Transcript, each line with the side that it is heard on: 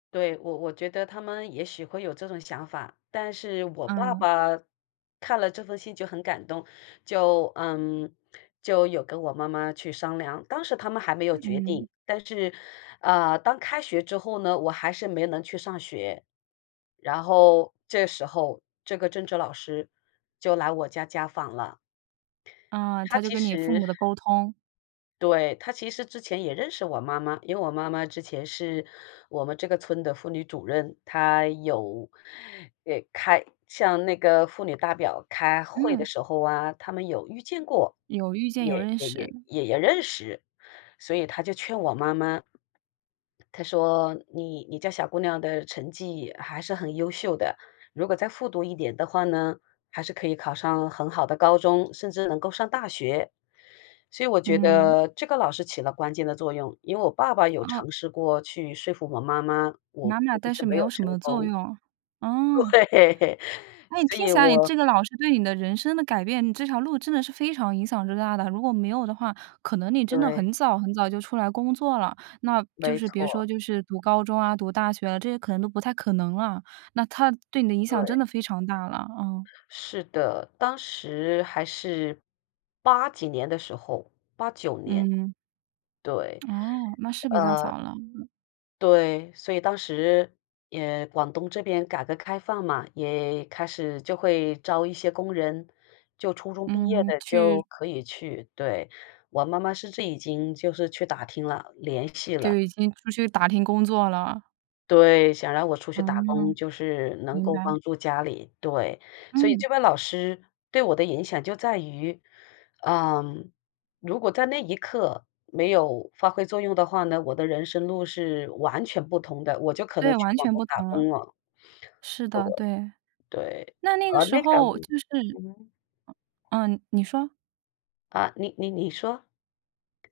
left: 对，我我觉得他们也许会有这种想法，但是我爸
right: 嗯。
left: 爸看了这封信就很感动，就嗯，就有跟我妈妈去商量，当时他们还没有
right: 呃，
left: 决
right: 嗯。
left: 定，但是，呃，当开学之后呢，我还是没能去上学。然后这时候，这个政治老师就来我家家访了。
right: 嗯，
left: 她
right: 她就
left: 其
right: 跟你父
left: 实
right: 母的沟通。
left: 对，她其实之前也认识我妈妈，因为我妈妈之前是我们这个村的妇女主任，她有呃，开向那个妇女代表开会的
right: 嗯。
left: 时候啊，她们有遇见过，
right: 有遇见，有
left: 也
right: 认
left: 也也
right: 识。
left: 也也认识，所以她就劝我妈妈。她说：“你你家小姑娘的成绩还是很优秀的，如果再复读1年的话呢，还是可以考上很好的高中，甚至能够上大学。”所以我觉
right: 嗯。
left: 得这个老师起了关键的作用，因为我爸爸有
right: 哦。
left: 尝试过去说服我妈妈，我
right: 妈妈，
left: 估计
right: 但
left: 是
right: 是没
left: 没有
right: 有什
left: 成
right: 么作
left: 功。
right: 用，哦。
left: 对，
right: 那你
left: 所
right: 听
left: 以
right: 起来你
left: 我
right: 这个老师对你的人生的改变你这条路真的是非常影响之大的。如果没有的话，可能你真的
left: 对。
right: 很早很早就出来工作了。那就
left: 没
right: 是别
left: 错。
right: 说就是读高中啊、读大学，这些可能都不太可能了，那她对你的影响真
left: 对。
right: 的非常大了，啊。
left: 是的，当时还是8几年的时候，89年。
right: 嗯。
left: 对，
right: 哦，那是比较
left: 呃
right: 早了，嗯。
left: 对，所以当时，也广东这边改革开放嘛，也开始就会招一些工人，就初中毕业
right: 嗯，
left: 的就
right: 去
left: 可以去，对，我妈妈甚至已经就是去打听了，联系
right: 对，
left: 了。
right: 就已经出去打听工作了。
left: 对，想让我出去打工，
right: 嗯，
left: 就是能
right: 明
left: 够
right: 白。
left: 帮助家里，对。所以
right: 嗯。
left: 这位老师对我的影响就在于，嗯，如果在那一刻没有发挥作用的话呢，我的人生路是完全不同的，我就可能
right: 对，
left: 去
right: 完
left: 广
right: 全
left: 东
right: 不
left: 打
right: 同了。
left: 工了。
right: 是的，对。
left: 对，对。
right: 那那个
left: 呃，
right: 时
left: 那个
right: 候就是
left: 嗯哼。
right: 嗯，你说。
left: 啊，你你你说。